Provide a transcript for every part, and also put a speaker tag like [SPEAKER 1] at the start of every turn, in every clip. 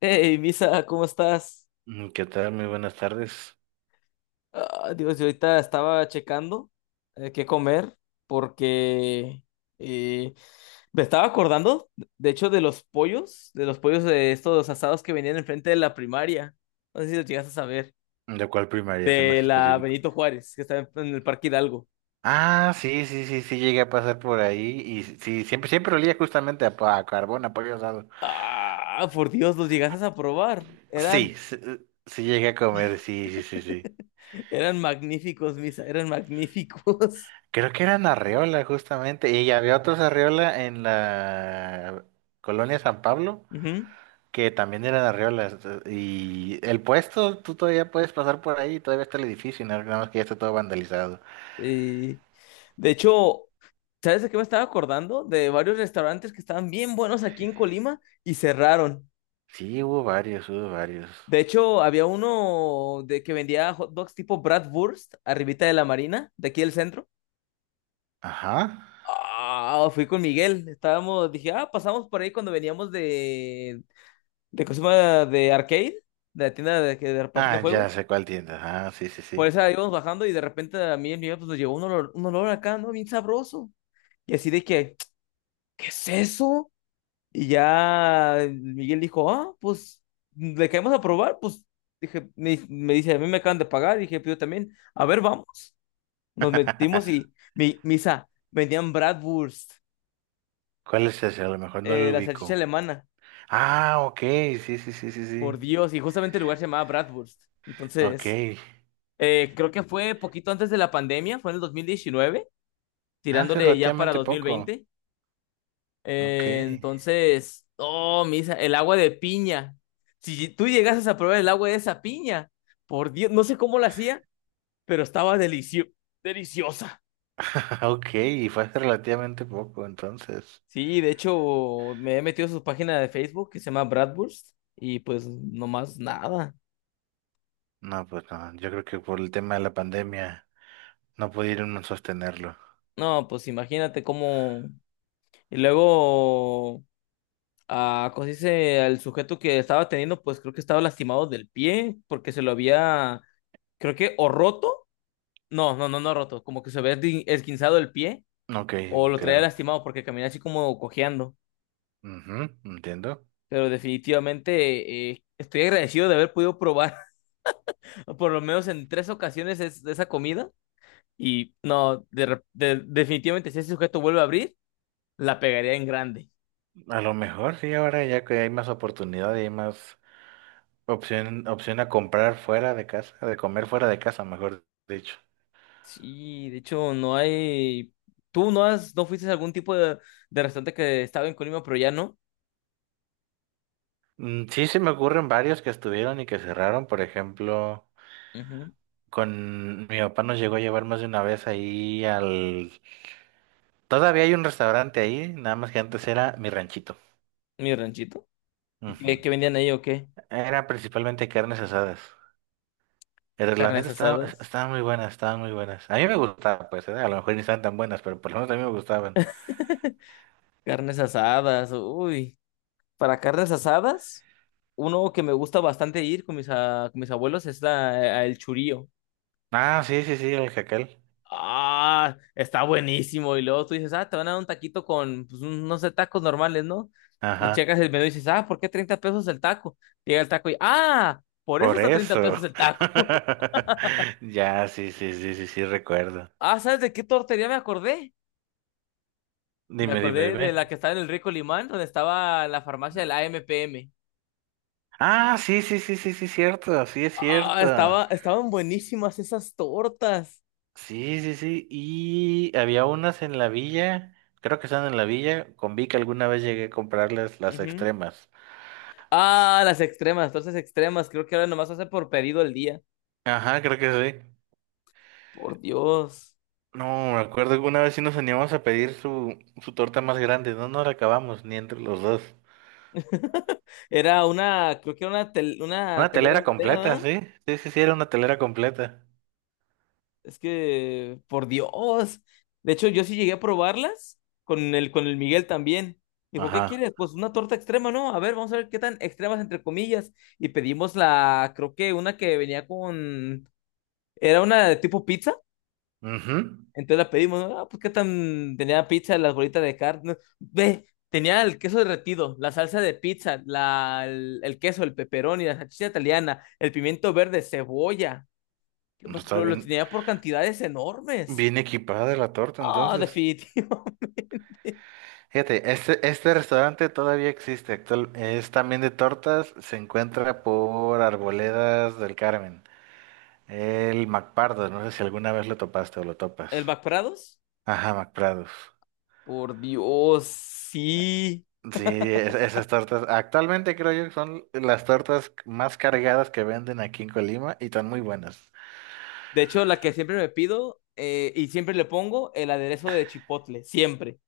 [SPEAKER 1] Hey, Misa, ¿cómo estás?
[SPEAKER 2] ¿Qué tal? Muy buenas tardes.
[SPEAKER 1] Ah, Dios, yo ahorita estaba checando qué comer porque eh, me estaba acordando, de hecho, de los pollos, de estos asados que venían enfrente de la primaria. No sé si lo llegaste a saber,
[SPEAKER 2] ¿De cuál primaria? Sé
[SPEAKER 1] de
[SPEAKER 2] más
[SPEAKER 1] la
[SPEAKER 2] específico.
[SPEAKER 1] Benito Juárez, que está en el Parque Hidalgo.
[SPEAKER 2] Ah, sí, sí, sí, sí, llegué a pasar por ahí y sí, siempre, siempre olía justamente a, a carbón, a pollo asado.
[SPEAKER 1] Ah, por Dios, los llegaste a probar. Eran,
[SPEAKER 2] Sí, sí, sí llegué a comer, sí, sí, sí, sí.
[SPEAKER 1] eran magníficos, Misa, eran magníficos.
[SPEAKER 2] Creo que eran arreola justamente y había otros arreola en la colonia San Pablo que también eran arreolas y el puesto, tú todavía puedes pasar por ahí, todavía está el edificio, nada más que ya está todo vandalizado.
[SPEAKER 1] Ujú. De hecho, ¿sabes de qué me estaba acordando? De varios restaurantes que estaban bien buenos aquí en Colima y cerraron.
[SPEAKER 2] Sí, hubo varios, hubo varios.
[SPEAKER 1] De hecho, había uno de que vendía hot dogs tipo Bratwurst, arribita de la Marina, de aquí del centro.
[SPEAKER 2] Ajá.
[SPEAKER 1] Ah, fui con Miguel. Estábamos, dije, ah, pasamos por ahí cuando veníamos de Cosima de Arcade, de la tienda de, que de reparación de
[SPEAKER 2] Ah, ya
[SPEAKER 1] juegos.
[SPEAKER 2] sé cuál tienda. Ah, sí, sí,
[SPEAKER 1] Por
[SPEAKER 2] sí.
[SPEAKER 1] eso íbamos bajando y de repente a mí en mi pues, nos llegó un olor acá, ¿no? Bien sabroso. Y así de que, ¿qué es eso? Y ya Miguel dijo, ah, pues le caemos a probar, pues dije, me dice, a mí me acaban de pagar, dije, pues, yo también, a ver, vamos. Nos metimos y mi misa, vendían Bratwurst,
[SPEAKER 2] ¿Cuál es ese? A lo mejor no lo
[SPEAKER 1] la salchicha
[SPEAKER 2] ubico.
[SPEAKER 1] alemana,
[SPEAKER 2] Ah, ok, sí, sí, sí, sí,
[SPEAKER 1] por
[SPEAKER 2] sí.
[SPEAKER 1] Dios, y justamente el lugar se llamaba Bratwurst.
[SPEAKER 2] Ok.
[SPEAKER 1] Entonces, creo que fue poquito antes de la pandemia, fue en el 2019
[SPEAKER 2] Ah, hace
[SPEAKER 1] tirándole ya para
[SPEAKER 2] relativamente
[SPEAKER 1] dos mil
[SPEAKER 2] poco.
[SPEAKER 1] veinte
[SPEAKER 2] Ok.
[SPEAKER 1] Entonces, oh, misa, el agua de piña. Si tú llegases a probar el agua de esa piña, por Dios, no sé cómo la hacía, pero estaba deliciosa.
[SPEAKER 2] Ok, y fue hace relativamente poco, entonces.
[SPEAKER 1] Sí, de hecho, me he metido a su página de Facebook que se llama Bradburst y pues nomás nada.
[SPEAKER 2] No, pues no, yo creo que por el tema de la pandemia no pudieron no sostenerlo.
[SPEAKER 1] No, pues imagínate cómo... Y luego, ah, ¿cómo se dice? El sujeto que estaba teniendo, pues creo que estaba lastimado del pie porque se lo había, creo que, o roto. No, no, no, no roto. Como que se había esguinzado el pie
[SPEAKER 2] Ok,
[SPEAKER 1] o lo traía
[SPEAKER 2] claro.
[SPEAKER 1] lastimado porque caminaba así como cojeando.
[SPEAKER 2] Ujú, entiendo.
[SPEAKER 1] Pero definitivamente estoy agradecido de haber podido probar por lo menos en tres ocasiones esa comida. Y no, definitivamente si ese sujeto vuelve a abrir, la pegaría en grande.
[SPEAKER 2] A lo mejor sí, ahora ya que hay más oportunidad y hay más opción, opción a comprar fuera de casa, de comer fuera de casa, mejor dicho.
[SPEAKER 1] Sí, de hecho no hay... ¿Tú no has, no fuiste a algún tipo de restaurante que estaba en Colima, pero ya no?
[SPEAKER 2] Sí, se me ocurren varios que estuvieron y que cerraron. Por ejemplo,
[SPEAKER 1] Ujú.
[SPEAKER 2] con mi papá nos llegó a llevar más de una vez ahí al... Todavía hay un restaurante ahí, nada más que antes era Mi Ranchito.
[SPEAKER 1] Mi ranchito. ¿Qué,
[SPEAKER 2] Ujú.
[SPEAKER 1] qué vendían ahí o qué?
[SPEAKER 2] Era principalmente carnes asadas. Pero la
[SPEAKER 1] Carnes
[SPEAKER 2] neta
[SPEAKER 1] asadas.
[SPEAKER 2] estaban muy buenas, estaban muy buenas. A mí me gustaba, pues, ¿eh? A lo mejor ni estaban tan buenas, pero por lo menos a mí me gustaban.
[SPEAKER 1] Carnes asadas, uy. Para carnes asadas, uno que me gusta bastante ir con mis abuelos es a el churío.
[SPEAKER 2] Ah, sí, sí, sí, el jacal.
[SPEAKER 1] Ah, está buenísimo. Y luego tú dices, ah, te van a dar un taquito con, pues, un- no sé, tacos normales, ¿no? Le
[SPEAKER 2] Ajá,
[SPEAKER 1] Checas el menú y dices, ah, ¿por qué 30 pesos el taco? Llega el taco y, ah, por eso
[SPEAKER 2] por
[SPEAKER 1] está 30
[SPEAKER 2] eso.
[SPEAKER 1] pesos el taco.
[SPEAKER 2] Ya, sí, sí, sí, sí, sí, recuerdo.
[SPEAKER 1] Ah, ¿sabes de qué tortería me acordé? Me
[SPEAKER 2] Dime, dime,
[SPEAKER 1] acordé de la
[SPEAKER 2] dime.
[SPEAKER 1] que estaba en el Rico Limán, donde estaba la farmacia de la AMPM.
[SPEAKER 2] Ah, sí, sí, sí, sí, sí, cierto, sí es
[SPEAKER 1] Ah,
[SPEAKER 2] cierto.
[SPEAKER 1] estaban buenísimas esas tortas.
[SPEAKER 2] Sí, sí, sí. Y había unas en la villa, creo que están en la villa, con Vic alguna vez llegué a comprarles las
[SPEAKER 1] Ujú.
[SPEAKER 2] extremas.
[SPEAKER 1] Ah, las extremas, tortas extremas. Creo que ahora nomás hace por pedido el día.
[SPEAKER 2] Ajá, creo que sí.
[SPEAKER 1] Por Dios.
[SPEAKER 2] No, me acuerdo que una vez sí nos animamos a pedir su, su torta más grande, no nos la acabamos ni entre los dos.
[SPEAKER 1] Era una, creo que era una,
[SPEAKER 2] Una
[SPEAKER 1] una telera
[SPEAKER 2] telera
[SPEAKER 1] entera,
[SPEAKER 2] completa,
[SPEAKER 1] ¿ah?
[SPEAKER 2] sí, sí, sí, sí, era una telera completa.
[SPEAKER 1] Es que, por Dios. De hecho, yo sí llegué a probarlas con el Miguel también. Dijo, ¿qué
[SPEAKER 2] Ajá.
[SPEAKER 1] quieres? Pues una torta extrema, ¿no? A ver, vamos a ver qué tan extremas entre comillas. Y pedimos la, creo que una que venía con, era una de tipo pizza.
[SPEAKER 2] Mhm.
[SPEAKER 1] Entonces la pedimos, ¿no? Ah, pues qué tan tenía pizza, las bolitas de carne. No, Ve, tenía el queso derretido, la salsa de pizza, la, el queso, el pepperoni, la salchicha italiana, el pimiento verde, cebolla. ¿Qué más?
[SPEAKER 2] Está
[SPEAKER 1] Pero lo
[SPEAKER 2] bien,
[SPEAKER 1] tenía por cantidades enormes.
[SPEAKER 2] bien equipada la torta
[SPEAKER 1] Ah,
[SPEAKER 2] entonces.
[SPEAKER 1] definitivo.
[SPEAKER 2] Fíjate, este restaurante todavía existe, actual, es también de tortas, se encuentra por Arboledas del Carmen, el MacPardo, no sé si alguna vez lo topaste o lo topas.
[SPEAKER 1] ¿El McPrados?
[SPEAKER 2] Ajá, MacPrados.
[SPEAKER 1] Por Dios, sí.
[SPEAKER 2] Sí, esas tortas, actualmente creo yo que son las tortas más cargadas que venden aquí en Colima y están muy buenas.
[SPEAKER 1] De hecho, la que siempre me pido y siempre le pongo el aderezo de chipotle, siempre.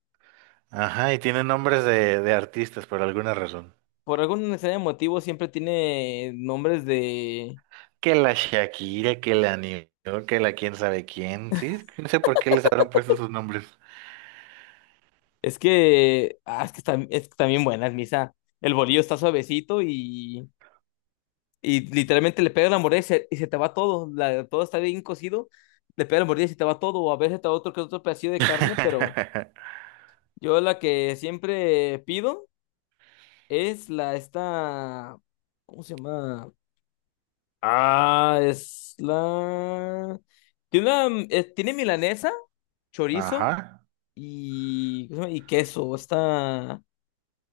[SPEAKER 2] Ajá, y tienen nombres de artistas por alguna razón.
[SPEAKER 1] Por algún extraño motivo siempre tiene nombres de...
[SPEAKER 2] Que la Shakira, que la New York, que la quién sabe quién, sí, no sé por qué les habrán puesto sus nombres.
[SPEAKER 1] Es que, ah, es que están buenas, Misa. El bolillo está suavecito y literalmente le pega la mordida y se te va todo. La- todo está bien cocido, le pega la mordida y se te va todo. O a veces te va otro que otro pedacito de carne, pero yo la que siempre pido es la esta. ¿Cómo se llama? Ah, es la. Tiene una, tiene milanesa, chorizo
[SPEAKER 2] Ajá.
[SPEAKER 1] y, ¿cómo se llama? Y queso. Está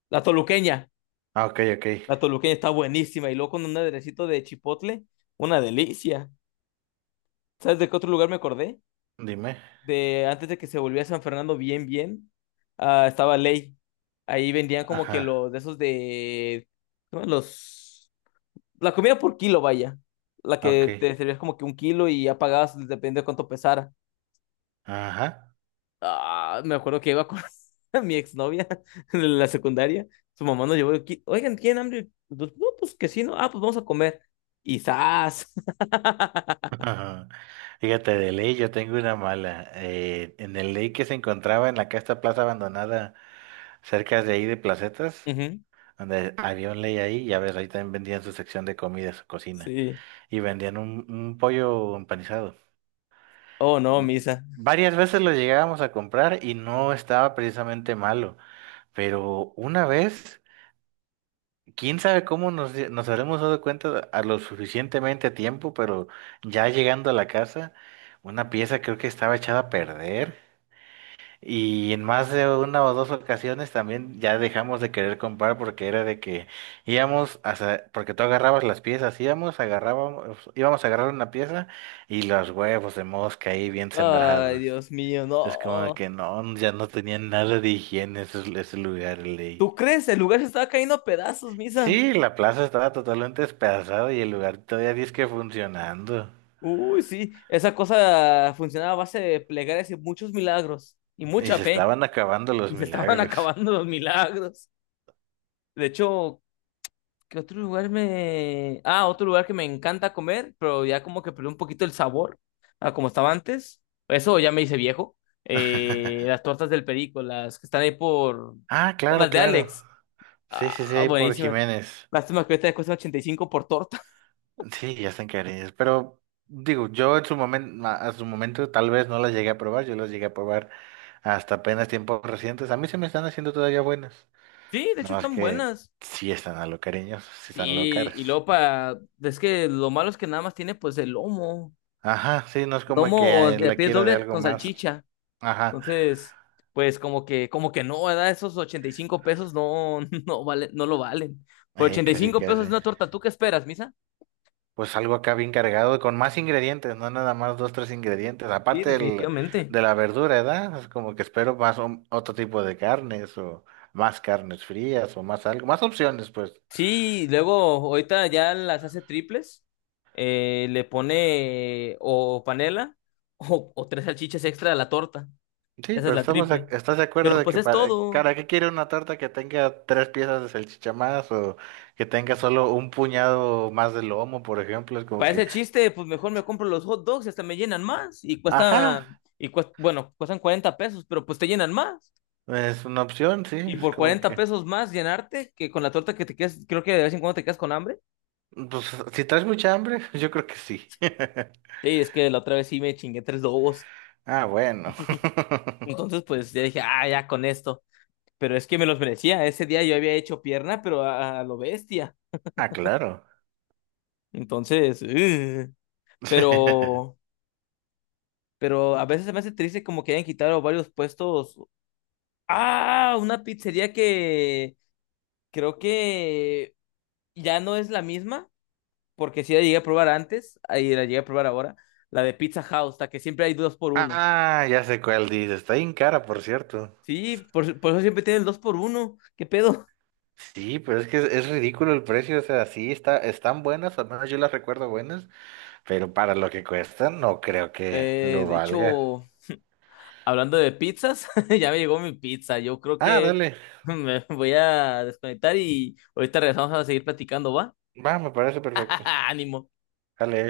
[SPEAKER 1] la toluqueña.
[SPEAKER 2] Ah, ok, ok.
[SPEAKER 1] La toluqueña está buenísima. Y luego con un aderecito de chipotle, una delicia. ¿Sabes de qué otro lugar me acordé?
[SPEAKER 2] Dime.
[SPEAKER 1] De antes de que se volviera San Fernando bien, bien, ah, estaba Ley. Ahí vendían como que
[SPEAKER 2] Ajá.
[SPEAKER 1] los de esos de... ¿cómo? Los... La comida por kilo, vaya. La que
[SPEAKER 2] Ok.
[SPEAKER 1] te servías como que un kilo y ya pagabas, depende de cuánto pesara.
[SPEAKER 2] Ajá.
[SPEAKER 1] Ah, me acuerdo que iba con mi exnovia en la secundaria. Su mamá nos llevó aquí. Oigan, ¿tienen hambre? Pues, no, pues que sí, ¿no? Ah, pues vamos a comer. Y ¡zas!
[SPEAKER 2] Fíjate, de ley yo tengo una mala. En el ley que se encontraba en la que esta plaza abandonada cerca de ahí de Placetas,
[SPEAKER 1] Ujú.
[SPEAKER 2] donde había un ley ahí, ya ves, ahí también vendían su sección de comida, su cocina,
[SPEAKER 1] Sí.
[SPEAKER 2] y vendían un pollo empanizado.
[SPEAKER 1] Oh, no,
[SPEAKER 2] M-
[SPEAKER 1] Misa.
[SPEAKER 2] Varias veces lo llegábamos a comprar y no estaba precisamente malo, pero una vez... Quién sabe cómo nos, nos habremos dado cuenta a lo suficientemente a tiempo, pero ya llegando a la casa, una pieza creo que estaba echada a perder. Y en más de una o dos ocasiones también ya dejamos de querer comprar porque era de que íbamos hasta, porque tú agarrabas las piezas, íbamos, agarrábamos, íbamos a agarrar una pieza y los huevos de mosca ahí bien
[SPEAKER 1] Ay,
[SPEAKER 2] sembrados.
[SPEAKER 1] Dios mío,
[SPEAKER 2] Es como
[SPEAKER 1] no.
[SPEAKER 2] que no, ya no tenían nada de higiene ese, ese lugar, ley.
[SPEAKER 1] ¿Tú crees? El lugar se estaba cayendo a pedazos, Misa.
[SPEAKER 2] Sí, la plaza estaba totalmente despedazada y el lugar todavía disque funcionando.
[SPEAKER 1] Uy, sí. Esa cosa funcionaba a base de plegarias y muchos milagros. Y
[SPEAKER 2] Y
[SPEAKER 1] mucha
[SPEAKER 2] se
[SPEAKER 1] fe.
[SPEAKER 2] estaban acabando los
[SPEAKER 1] Y se estaban
[SPEAKER 2] milagros.
[SPEAKER 1] acabando los milagros. De hecho, ¿qué otro lugar me... Ah, otro lugar que me encanta comer, pero ya como que perdió un poquito el sabor a como estaba antes. Eso ya me hice viejo. Las tortas del Perico, las que están ahí por...
[SPEAKER 2] Ah,
[SPEAKER 1] Son
[SPEAKER 2] claro,
[SPEAKER 1] las de
[SPEAKER 2] claro.
[SPEAKER 1] Alex.
[SPEAKER 2] Sí, sí, sí,
[SPEAKER 1] Ah,
[SPEAKER 2] ahí por
[SPEAKER 1] buenísimas.
[SPEAKER 2] Jiménez.
[SPEAKER 1] Lástima que esta cuesta 85 por torta.
[SPEAKER 2] Sí, ya están cariños. Pero digo, yo en su momento, a su momento tal vez no las llegué a probar, yo las llegué a probar hasta apenas tiempos recientes. A mí se me están haciendo todavía buenas.
[SPEAKER 1] Sí, de hecho
[SPEAKER 2] Nada más
[SPEAKER 1] están
[SPEAKER 2] que
[SPEAKER 1] buenas.
[SPEAKER 2] sí están a lo cariños, sí están a lo
[SPEAKER 1] Sí, y
[SPEAKER 2] caras.
[SPEAKER 1] luego para... Es que lo malo es que nada más tiene pues el lomo.
[SPEAKER 2] Ajá, sí, no es como que
[SPEAKER 1] Lomo
[SPEAKER 2] ay,
[SPEAKER 1] de
[SPEAKER 2] la
[SPEAKER 1] pies
[SPEAKER 2] quiero de
[SPEAKER 1] doble
[SPEAKER 2] algo
[SPEAKER 1] con
[SPEAKER 2] más.
[SPEAKER 1] salchicha.
[SPEAKER 2] Ajá,
[SPEAKER 1] Entonces, pues como que no, ¿verdad? Esos 85 pesos no, no vale, no lo valen. Por
[SPEAKER 2] ahí
[SPEAKER 1] ochenta y
[SPEAKER 2] casi
[SPEAKER 1] cinco
[SPEAKER 2] casi.
[SPEAKER 1] pesos una torta. ¿Tú qué esperas, Misa?
[SPEAKER 2] Pues algo acá bien cargado, con más ingredientes, no nada más dos, tres ingredientes.
[SPEAKER 1] Sí,
[SPEAKER 2] Aparte del,
[SPEAKER 1] definitivamente.
[SPEAKER 2] de la verdura, ¿verdad? Es como que espero más otro tipo de carnes o más carnes frías o más algo, más opciones, pues.
[SPEAKER 1] Sí, luego ahorita ya las hace triples, le pone o panela o tres salchichas extra a la torta,
[SPEAKER 2] Sí,
[SPEAKER 1] esa es
[SPEAKER 2] pero
[SPEAKER 1] la
[SPEAKER 2] estamos, de-
[SPEAKER 1] triple.
[SPEAKER 2] ¿estás de acuerdo
[SPEAKER 1] Pero
[SPEAKER 2] de
[SPEAKER 1] pues
[SPEAKER 2] que
[SPEAKER 1] es
[SPEAKER 2] para,
[SPEAKER 1] todo.
[SPEAKER 2] cara, ¿qué quiere una torta que tenga tres piezas de salchicha más o que tenga solo un puñado más de lomo, por ejemplo? Es como
[SPEAKER 1] Para
[SPEAKER 2] que,
[SPEAKER 1] ese chiste, pues mejor me compro los hot dogs, hasta me llenan más y
[SPEAKER 2] ajá,
[SPEAKER 1] cuestan, y bueno, cuestan 40 pesos, pero pues te llenan más.
[SPEAKER 2] es una opción, sí,
[SPEAKER 1] Y
[SPEAKER 2] es
[SPEAKER 1] por
[SPEAKER 2] como
[SPEAKER 1] cuarenta
[SPEAKER 2] que,
[SPEAKER 1] pesos más llenarte que con la torta que te quedas, creo que de vez en cuando te quedas con hambre.
[SPEAKER 2] pues si traes mucha hambre, yo creo que sí.
[SPEAKER 1] Sí, es que la otra vez sí me chingué tres dogos.
[SPEAKER 2] Ah, bueno.
[SPEAKER 1] Entonces, pues ya dije, ah, ya con esto. Pero es que me los merecía. Ese día yo había hecho pierna, pero a lo bestia.
[SPEAKER 2] Ah, claro.
[SPEAKER 1] Entonces, ugh. pero, pero a veces se me hace triste como que hayan quitado varios puestos. Ah, una pizzería que creo que ya no es la misma, porque sí la llegué a probar antes, ahí la llegué a probar ahora, la de Pizza House, la que siempre hay dos por uno.
[SPEAKER 2] Ah, ya sé cuál dice. Está bien cara, por cierto.
[SPEAKER 1] Sí, por eso siempre tienen el dos por uno. ¿Qué pedo?
[SPEAKER 2] Sí, pero es que es ridículo el precio. O sea, sí, está, están buenas, al menos yo las recuerdo buenas, pero para lo que cuestan, no creo que lo
[SPEAKER 1] De
[SPEAKER 2] valga.
[SPEAKER 1] hecho, hablando de pizzas, ya me llegó mi pizza. Yo creo
[SPEAKER 2] Ah,
[SPEAKER 1] que
[SPEAKER 2] dale.
[SPEAKER 1] me voy a desconectar y ahorita regresamos a seguir platicando, ¿va?
[SPEAKER 2] Va, me parece perfecto.
[SPEAKER 1] Ánimo.
[SPEAKER 2] Dale.